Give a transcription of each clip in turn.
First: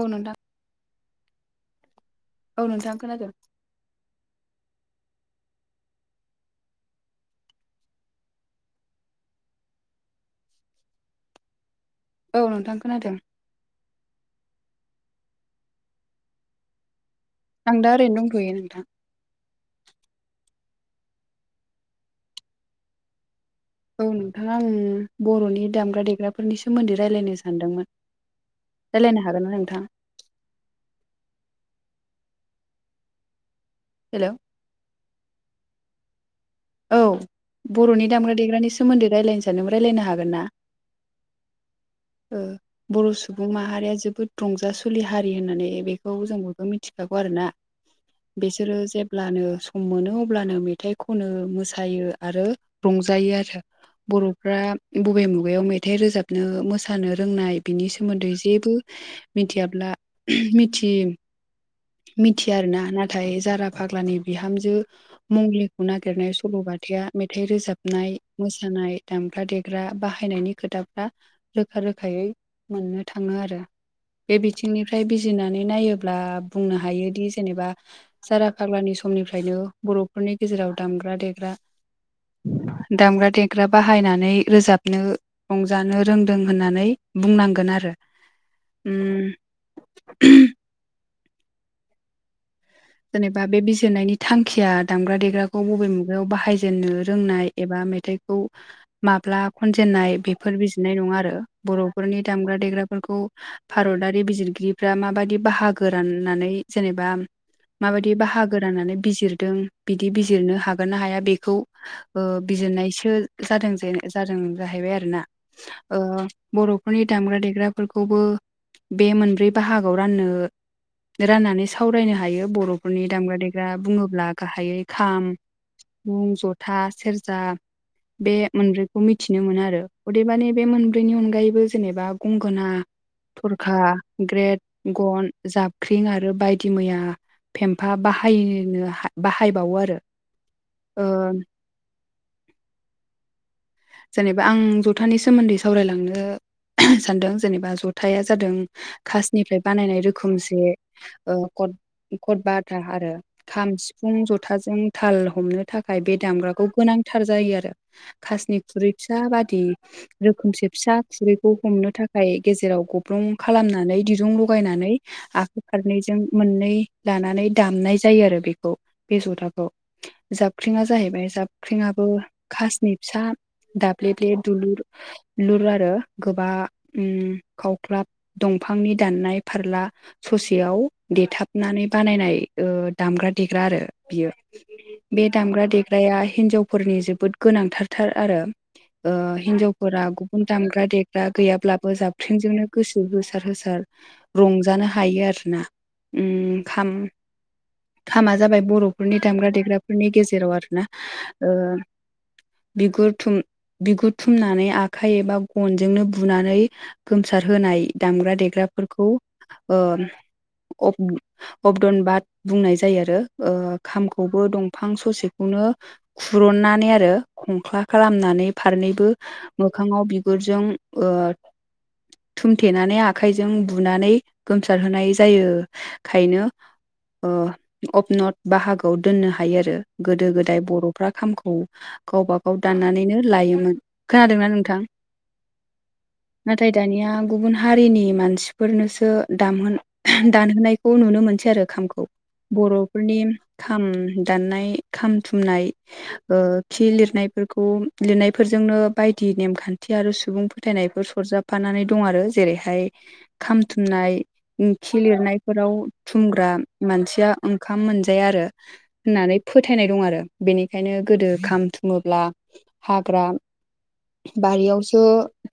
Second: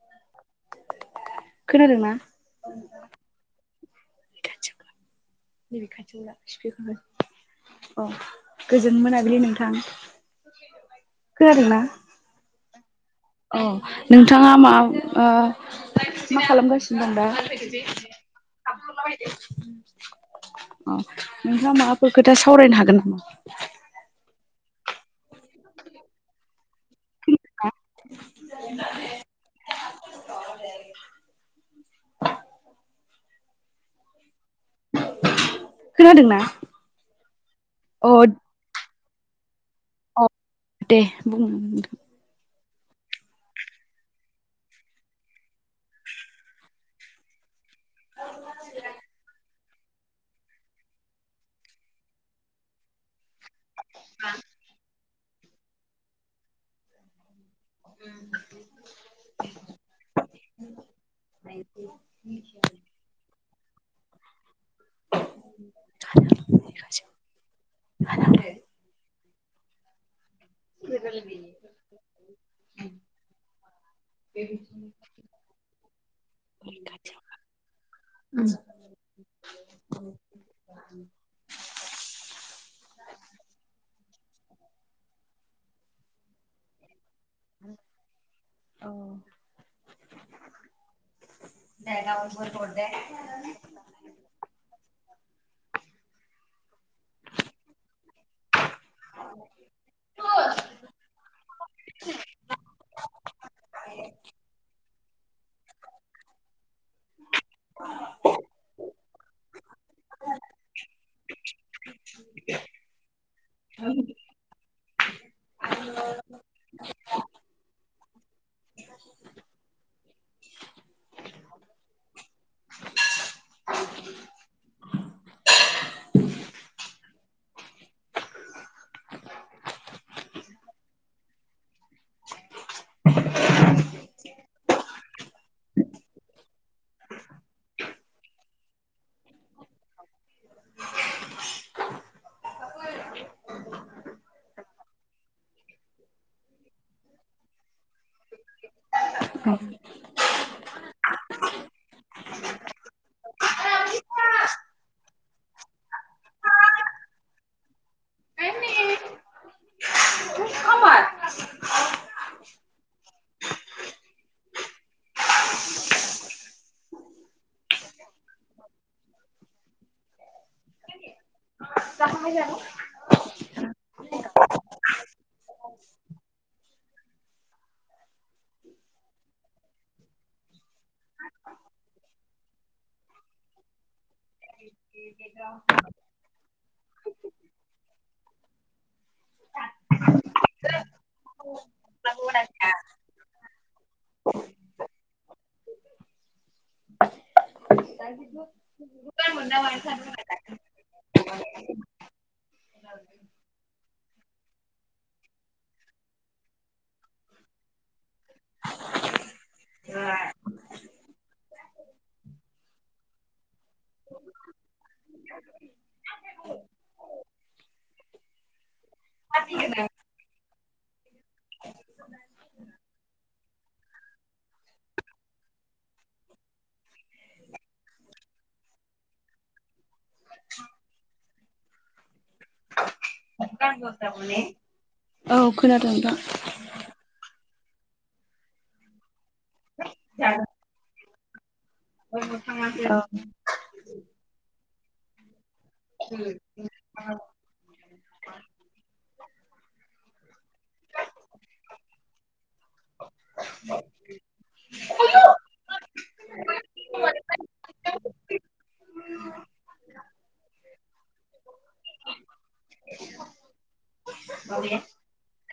औ नोंथां। खोनादोंना? औ नोंथां खोनादों। [unintelligible] औ गोजोन मोनाबिलि नोंथां। खोनादोंना? औ नोंथां खोनादों। अ नोंथाङा मा ओ मा खालामगासिनो दं दा? आं दा ओरैनो दंथयो नोंथां। औ नोंथाङा माबाफोर खोथा सावरायनो हागोन नामा? औ नोंथाङा आं बर'नि दामग्रा देग्रा फोरनि सोमोन्दै रायज्लायनो सानदोंमोन। रायज्लायनो हागोन ना नोंथां? [unintelligible] हेलौ खोनादोंना? औ बर'नि अ दामग्रा देग्रानि सोमोन्दै रायज्लायनो नों रायलायनो हागोन अ ना। दे बुं नोंथां। औ बर' सुबुं माहारिया जोबोद रंजासुलि हारि होननानै बेखौ जों बयबो मिथिखागौ आरोना। बिसोरो जेब्लानो सम मोनो अब्लानो मेथाइ खनो मोसायो आरो रंजायो आरो बर'फ्रा बबे मुगायाव मेथाइ रोजाबनो मोसानो रोंनाय बिनि सोमोन्दै जेबो मिथियाब्ला मिथि [inaudible] मिथिया आरोना नाथाय जारा फाग्लानि बिहामजो मंलिखौ नागिरनाय सल'बाथाया मेथाइ रोजाबनाय मोसानाय दामग्रा देग्रा बाहायनायनि खोथाफ्रा रोखा रोखायै मोननो थाङो आरो बे बिथिंनिफ्राय बिजिरनानै नायोब्ला बुंनो हायोदि जेनेबा सारा फाग्लानि समनिफ्रायनो बर'फोरनि गेजेराव दामग्रा देग्रा दामग्रा देग्रा बाहायनानै रोजाबनो रंजानो रोंदों होननानै बुंनांगोन आरो उम [unintelligible] फेजेननायनि थांखिया दामग्रा देग्राखौ बबे मुगायाव बाहायजेननो रोंनाय एबा मेथाइखौ माब्ला खनजेनन्नाय बेफोर बिजिरनाय नङा आरो बर'फोरनि दामग्रा देग्राफोरखौ भारतारि बिजिरगिरिफ्रा माबायदि बाहागो राननानै जेनेबा माबायदि बाहागो राननानै बिजिर बिदि बिजिरनो हा हागारनो हाया बेखौ ओ बिजोरनायसो जादों जादों जाहैबाय आरोना ओ बर'फोरनि दामग्रा देग्राफोरखौबो बे मोनब्रै बाहागोआव राननो राननानै सावरायनो हायो। बर'फोरनि दामग्रा देग्रा बुङोब्ला गाहायै खाम सिफुं जथा सेरजा बे मोनब्रैखौ मिथिनो मोनो आरो अदेबानि बे मोनब्रैनि अनगायैबो जेनेबा गंगोना थरखा ग्रेट गन जाबख्रिं आरो बायदि मैया फेम्फा बाहायनो बाहायबावो आरो ओ जेनेबा आं जथानि सोमोन्दै सावरायलांनो सानदों जेनेबा जथाया जादों खासनिफ्राय बानायनाय रोखोमसे ओ कट कट बाथा आरो [unintelligible] खाम सिफुं जथाजों थाल हमनो थाखाय बे दामग्राखौ गोनांथार जायो आरो। खासनि खुरै फिसा बादि रोखोमसे फिसा खुरैखौ हमनो थाखाय गेजेराव गब्रं खालामनानै दिरुं लगायनानै आखाइ फारनैजों मोननै लानानै दामनाय जायो आरो बेखौ बे जथाखौ जाबख्रिङा जाहैबाय जाबख्रिङाबो खासनि फिसा दाब्ले ले दुलुर दुलुर आरो गोबां ओ खावख्लाब दंफांनि दाननाय फारला ससेयाव देथाबनानै बानायनाय दामग्रा देग्रा आरो बियो बे दामग्रा देग्राया हिनजावफोरनि जोबोद गोनांथार थार आरो। हिन्जावफोरा गुबुन दामग्रा देग्रा गैयाब्लाबो जाबख्रिंजोंनो गोसो होसार होसार रंजानो हायो आरोना उम खाम खामा जाबाय बर'फोरनि दामग्रा देग्राफोरनि गेजेराव आरोना ओ बिगुरथुम बिगुर थुमनानै आखाइ एबा गनजोंनो बुनानै गोमसार होनाय दामग्रा देग्राफोरखौ अबदन बाद बुंनाय जायो आरो खामखौबो दंफां ससेखौनो खुरुननानै आरो खंख्ला खालामनानै फारनैबो मोखाङाव बिगुरजों ओ थुमथेनानै आखाइजों बुनानै गोमसारहोनाय जायो। खायनो औ अपनथ बाहागोआव दोननो हायो आरो गोदो गोदाय बर'फ्रा खामखौ गावबा गाव दाननानैनो लायोमोन खोनादोंना नोंथां? औ खोनादों नोंथां नाथाय दानिया गुबुन हारिनि मानसिफोरनोसो दामहोनो दानहोनायखौ नुनो मोनसै आरो खामखौ औ बर'फोरनि खाम दाननाय खाम थुमनाय लिरनायफोरखौ लिरनायफोरजोंनो बायदि नेमखान्थि आरो सुबुं फोथायनायफोर सरजाब खाफानानै दं आरो जेरैहाय खाम थुननाय ओंखि लिरनायफोराव थुमग्रा मानसिया ओंखाम मोनजाया आरो। होननानै फोथायनाय दं आरो बेनिखायनो गोदो ओं खाम थुमोब्ला हाग्रा बारियावसो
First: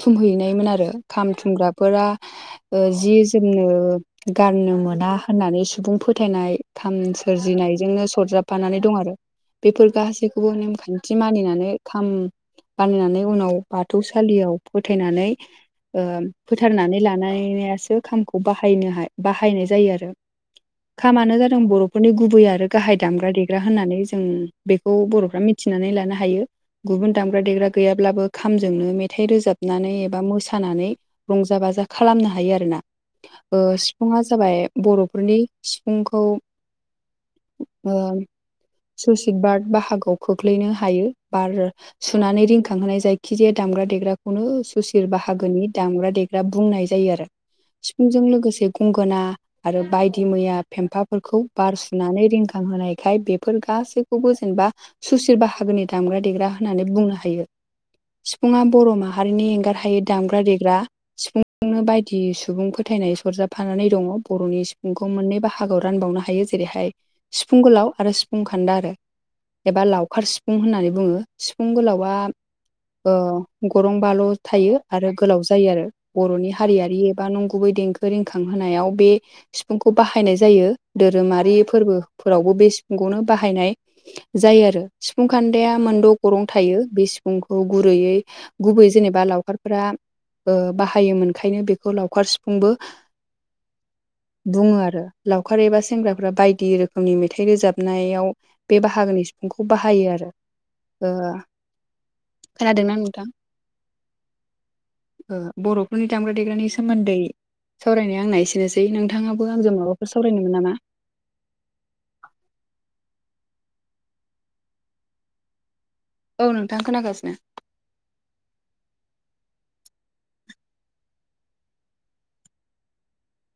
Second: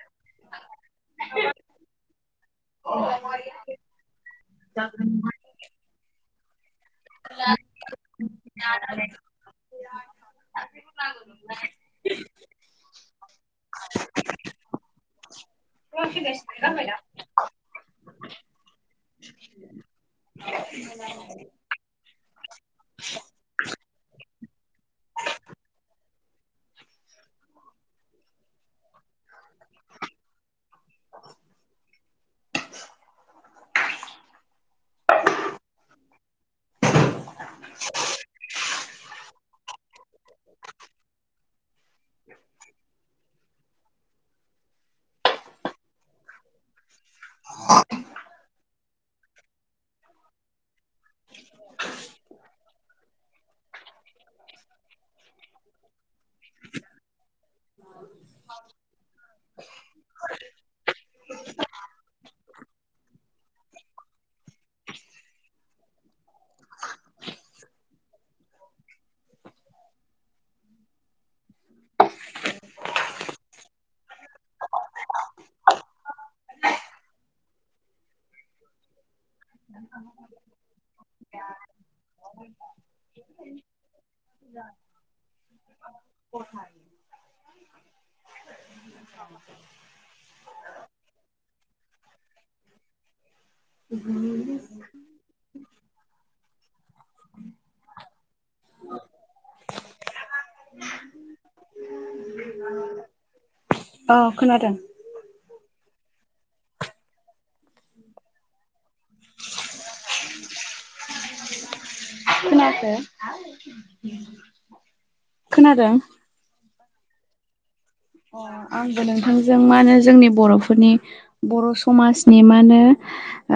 थुमहैनायमोन आरो खाम थुमग्राफोरा। ओ जि जोमनो गारनो मोना होननानै सुबुं फोथायनाय खाम सोरजिनायजोंनो सरजाबफानानै दं आरो। बेफोर गासैखौबो नेम खान्थि मानिनानै खाम बानिनानै उनाव बाथौसालियाव फोथायनानै ओ फोथारनानै लानायासो खामखौ बाहायनो हा बाहायनाय जायो आरो। खामानो जादों बर'फोरनि गुबै आरो गाहाय दामग्रा देग्रा होननानै जों बेखौ बर'फ्रा मिथ थिनानै लानो हायो। गुबुन दामग्रा देग्रा गैयाब्लाबो खामजोंनो मेथाइ रोजाबनानै एबा मोसानानै रंजा बाजा खालामनो हायो आरोना। ओ सिफुङा जाबाय बर'फोरनि सिफुंखौ सुसित बार्ट बाहागोआव खोख्लैनो हायो बार सुनानै रिंखांहोनाय जायखिजाया दामग्रा देग्राखौनो सुसिल बाहागोनि दामग्रा देग बि बुंनाय जायो आरो सिफुंजों लोगोसे गंगोना आरो बायदि मैया फेम्फाफोरखौ बार सुनानै रिंखां होनोनायखाय बेफोर गासैखौबो जेनेबा सुसिर बाहागोनि दामग्रा देग्रा होननानै बुंनो हायो। सिफुंङा बर' माहारिनि एंगार हायै दामग्रा देग्रा। सिफुंजोंनो बायदि सुबुं फोथायनाय सरजाबफानानै दङ बर'नि सिफुंखौ मोननै बाहागोआव रानबावनो हायो जे जेरैहाय सिफुं गोलाव आरो सिफुं खान्दा आरो। एबा लावखार सिफुं होननानै बुङो सिफुं गोलावा ओ गरं बाल' थायो आरो गोलाव जायो आरो। बर'नि हारियारि एबा नंगुबै देंखो रिंखांहोनायाव बे सिफुंखौ बाहायनाय जायो धोरोमारि फोरबोफोरावबो बे सिफुंखौनो बाहायनाय जायो आरो सिफुं खान्दाया मोनद' गरं थायो बे सिफुंखौ गुरैयै गुबै जेनेबा लावखारफोरा बाहायोमोनखायनो बेखौ लावखार सिफुंबो [unintelligible] बुङो आरो लावखार एबा सेंग्राफ्रा बायदि रोखोमनि मेथाइ रोजाबनायाव बे बाहागोनि बिफुंखौ बाहायो आरो ओ खोनादोंना नोंथां? ओ खोनादों। ओ बर'फोरनि दामग्रा देग्रानि सोमोन्दै सावरायनाया आंना एसेनोसै नोंथाङाबो आंजों माबाफोर सावरायनोमोन नामा? खोनादों। औ नोंथां खोनागासिनो। अ आंबो नोंथांजों मा होनो जोंनि बर'फोरनि बर' समाजनि मानो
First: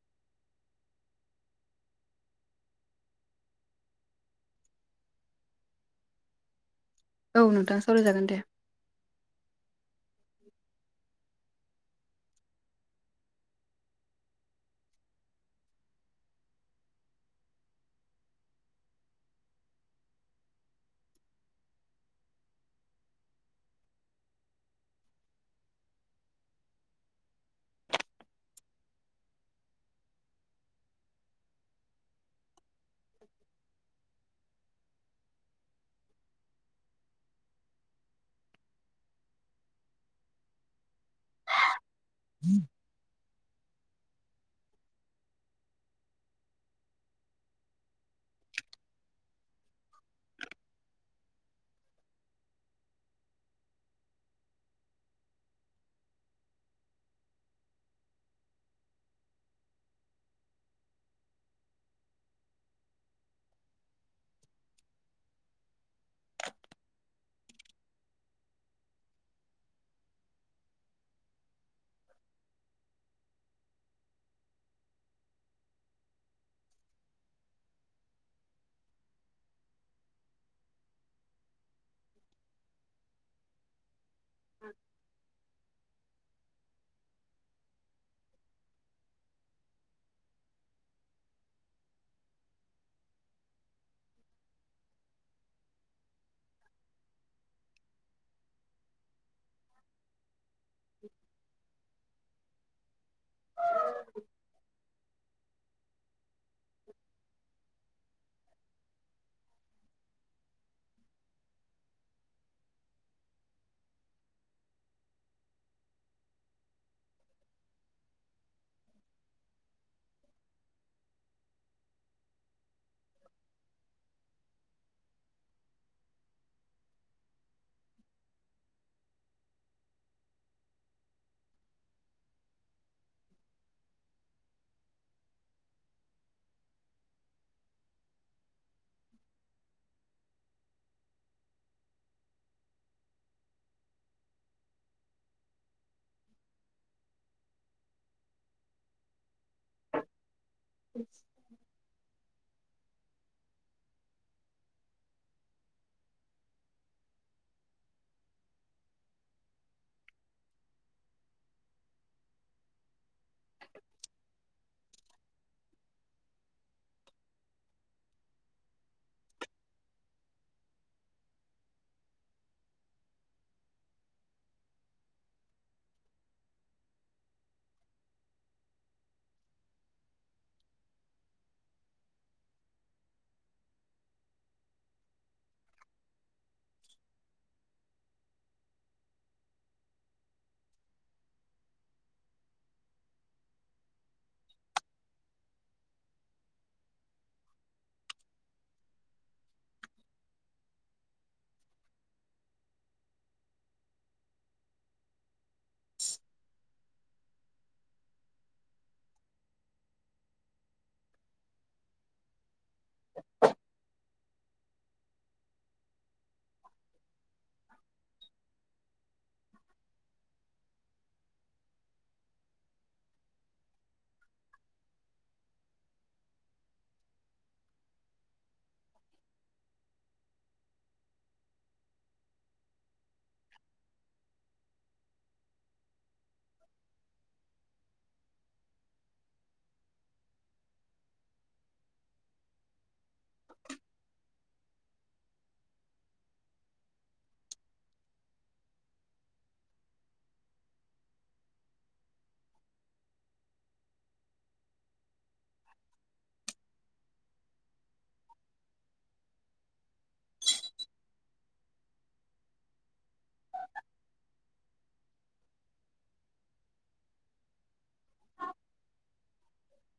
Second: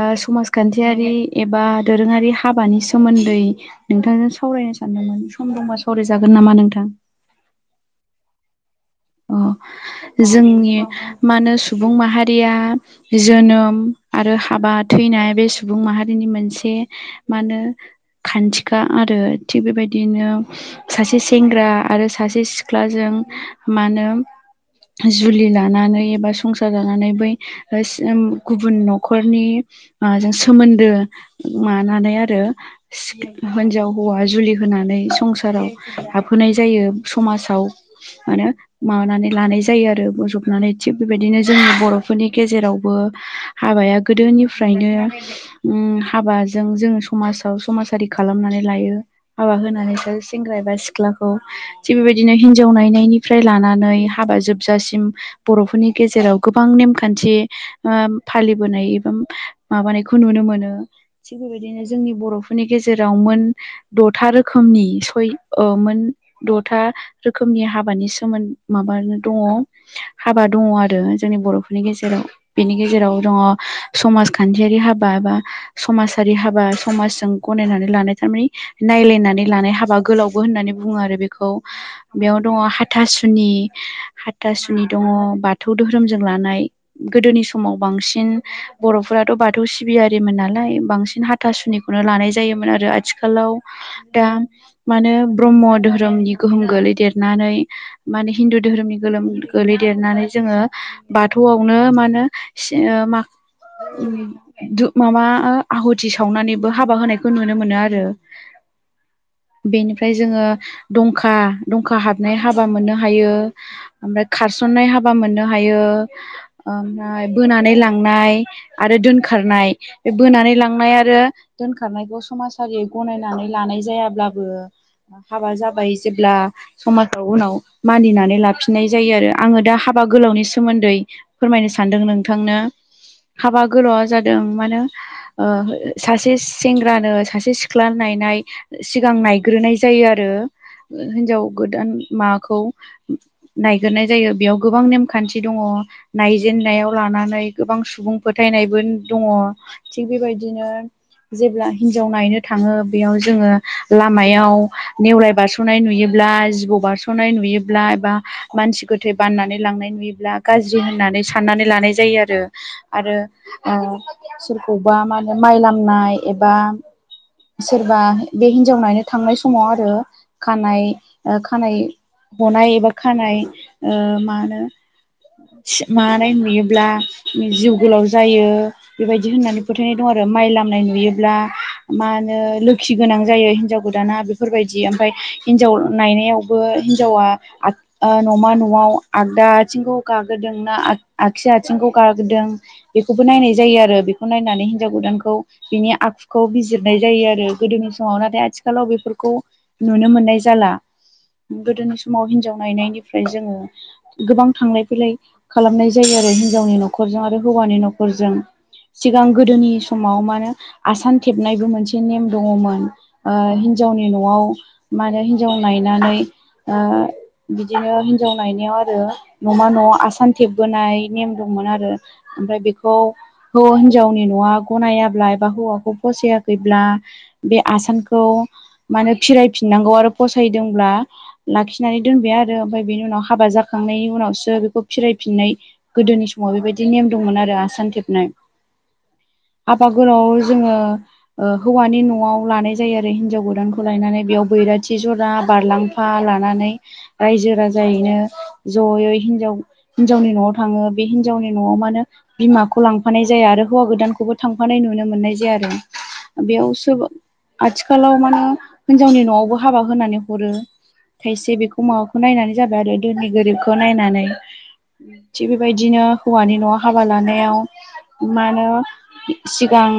ओ समाजखान्थियारि एबा दोरोङारि हाबानि सोमोन्दै नोंथांजों सावरायनो सानदोंमोन सम दंबा सावरायजागोन नामा नोंथां? औ नोंथां सावरायजागोन दे। अ जोंनि मा होनो सुबुं माहारिया जोनोम आरो हाबा थैनाय बे सुबुं माहारिनि मोनसे मा होनो खान्थिखा आरो थिग बेबायदिनो सासे सेंग्रा आरो सासे सिख्लाजों मा होनो जुलि लानानै एबा संसार जानानै बै होस ओम गुबुन न'खरनि माजों सोमोन्दो मानानै आरो हिनजाव हौवा जुलि होनानै संसाराव हाबहोनाय जायो समाजाव माने माबानानै लानाय जायो आरो बजबनानै थिग बेबायदिनो जोंनि बर'फोरनि गेजेरावबो हाबाया गोदोनिफ्रायनो उम हाबाजों जोङो समाजाव समाजारि खालामनानै लायो। हाबा होनानैसो सेंग्रा एबा सिख्लाखौ थिग बेबायदिनो हिनजाव नायनायनि फ्राय लानानै हाबा जोबजासिम बर'फोरनि गेजेराव गोबां नेमखान्थि ओ फालिबोनाय एबा माबानायखौ नुनो मोनो ‌। थिग बेबायदिनो जोंनि बर'फोरनि गेजेरावमोन दथा रोखोमनि सय ओ मोन द'था रोखोमनि हाबानि स मोन माबानो दङ हाबा दङ आरो जोंनि बर'फोरनि गेजेराव। बेनि गेजेराव दङ समाजखान्थियारि हाबा बा समाजारि हाबा समाजजों गनायनानै लानाय थारमानि नायलायनानै लानाय हाबा गोलावबो होननानै बुङो आरो बेखौ। बेयाव दङ हा थासुनि हाथासुनि दङ बा थौ धोरोमजों लानाय गोदोनि समाव बांसिन बर'फोराथ' बाथौ सिबियारिमोन नालाय बांसिन हाथासुनिखौनो लानाय जायोमोन आरो। आथिखालाव दा मानो ब्रह्म धोरोमनि गोहोम गोलैदेरनानै माने हिन्दु दोहोरोमनि गोलोम गोलैदेरनानै जोङो बाथौआवनो मानो सि ओ मा दु माबा आहु थि सावनानैबो हाबा होनायखौ नुनो मोनो आरो। बेनिफ्राय जोङो दंखा दंखा हाबनाय हा हाबा मोननो हायो ओमफ्राय खारसन्नाय हाबा मोननो हायो। ओमफ्राय बोनानै लांनाय आरो दोनखारनाय। बोनानै लांनाय आरो दोनखारनायखौ समाजारियै गनायनानै लानाय जायाब्लाबो हाबा जाबाय जेब्ला समा उनाव मानिनानै लाफिननाय जायो आरो आङो दा हाबा गोलावनि सोमोन्दै फोरमायनो सानदों नोंथांनो हाबा गोल' जादों मानो ओ सासे सेंग्रानो सासे सिख्ला नायनाय सिगां नायग्रोनाय जायो आरो हिन्जाव गोदान माखौ। नायगोरनाय जायो बेयाव गोबां नेमखान्थि दङ। नायजेननायाव लानानै गोबां सुबुं फोथायनायबो दङ। थिग बेबायदिनो जेब्ला हिनजाव नायनो थाङो बेयाव जोङो लामायाव नेवलाय बारस'नाय नुयोब्ला जिबौ बारस' [unintelligible] नुयोब्ला एबा मानसि गोथै बाननानै लांनाय नुयोब्ला गाज्रि होननानै साननानै लानाय जायो आरो। आरो ओ सोरखौबा मा होनो माइ लामनाय एबा सोरबा बे हिन्जाव नायनो थांनाय समाव आरो खानाय ओ खानाय ह'नाय एबा खानाय ओ मा होनो सि मानाय नुयोब्ला जिउ गोलाव जायो। बेबायदि होननानै फोथायनाय दं आरो माइ लामनाय नुयोब्ला मानो लोखि गोनां जायो हिनजाव गोदाना बेफोरबायदि ओमफाय हिन्जाव नायनायावबो हिनजावा आ ओ न'मा न'आव आगदा आथिंखौ गागोरदों ना आ आगसि आथिंखौ गागोरदों बिखौबो नायनाय जायो आरो। बेखौ नायनानै हिनजाव गोदानखौ बिनि आखुखौ बिजिरनाय जायो आरो गोदोनि समाव नाथाय आथिखालाव बेफोरखौ नुनो मोननाय जाला। गोदोनि समाव हिनजाव नायनायनिफ्राय जोङो गोबां थांलाय-फैलाय खालामनाय जायो आरो हिनजावनि न'खरजों आरो हौवानि न'खरजों। सिगां गोदोनि समाव मानो आसान थेबनायबो मोनसे नेम दङमोन। ओ हिनजावनि न'आव मानो हिनजाव नायनानै ओ बिदिनो हिनजाव नायनायाव आरो न'मा न' आसान थेबबोनाय नेम दंमोन आरो। ओमफाय बेखौ हो हिनजावनि न'आ ग'नायाब्ला एबा हौवाखौ फसायाखैब्ला बे आसानखौ मानो फिरायफिननांगौ आरो फसायदोंब्ला लाखिनानै दोनबाय आरो ओमफाय बेनि उनाव हाबा जाखांनायनि उनावसो बेखौ फिरायफिननाय गोदोनि समाव बेबायदि नेम दंमोन आरो आसान थेबनाय। हाबा गोलाआव जोङो ओ हौवानि न'आव लानाय जायो आरो हिनजाव गोदानखौ लायनानै बेयाव बैराथि ज'रा बारलांफा ला लानानै रायजो-राजायैनो ज'यै हिनजाव हिनजावनि न'आव थाङो बे हिन्जावनि न'आव मानो बिमाखौ लांफानाय जाया आरो हौवा गोदानखौबो थांफानाय नुनो मोननाय जाया आरो। बेयाव सोरबा आथिखालाव माने हिन्जावनि न'आवबो हाबा होनानै हरो। खायसे बेखौ माबाखौ नायनानै जाबाय आरो दोनि गोरिबखौ नायनानै। थिग बेबायदिनो हौवानि न'आव हाबा लानायाव मानो सिगां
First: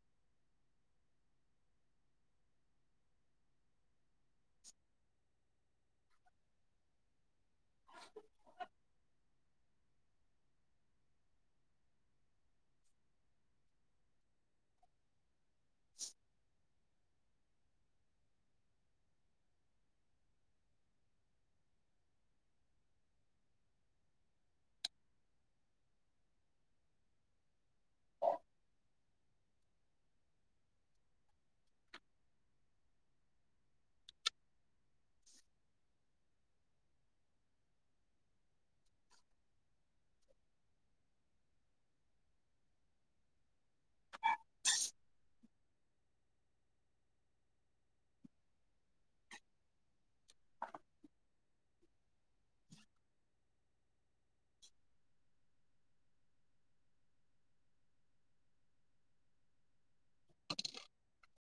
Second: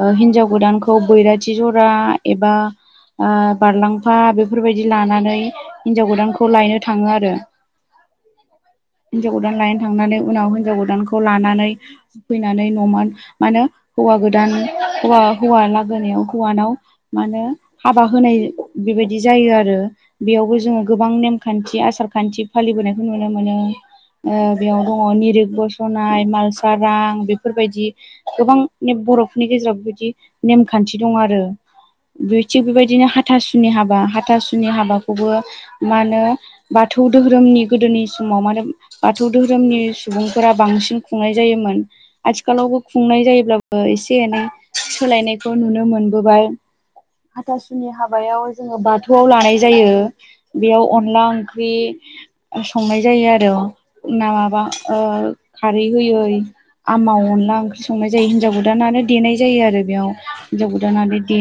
ओ हिनजाव गोदानखौ बैराथि ज'रा एबा ओ बारलांफा बेफोरबायदि लानानै हिनजाव गोदानखौ लायनो थाङो आरो हिनजाव गोदान लायनो थांनानै उनाव हिनजाव गोदानखौ लानानै फैनानै न'मोन मानो हौवा गोदान हौवा हौवा लागोनायाव हौवानाव मानो हाबा होनाय बेबायदि जायो आरो। बेयावबो जोङो गोबां नेमखान्थि आसारखान्थि फालिबोनायखौ नुनो मोनो। ओ बेयाव दङ निरिक बस'नाय मालसारां बेफोरबायदि गोबां बर'फोरनि गेजेराव बेफोरबायदि नेमखान्थि दं आरो। बे थिग बेबायदिनो हाथासुनि हाबा हाथासुनि हाबाखौबो मानो बाथौ दोहोरोमनि गोदोनि समाव मानो बाथौ दोहोरोमनि सुबुंफोरा बांसिन खुंनाय जायोमोन। आथिखालावबो खुंनाय जायोब्लाबो एसे एनै सोलायनायखौ नुनो मोनबोबाय। हाथासुनि हाबायाव जोङो बाथौआव लानाय जायो। बेयाव अनला ओंख्रि संनाय जायो आरो ना माबा ओ खारै होयै आमाव अनला ओंख्रि संनाय जायो हिनजाव गोदानानो देनाय जायो आरो बेयाव हिनजाव गोदाना बे दे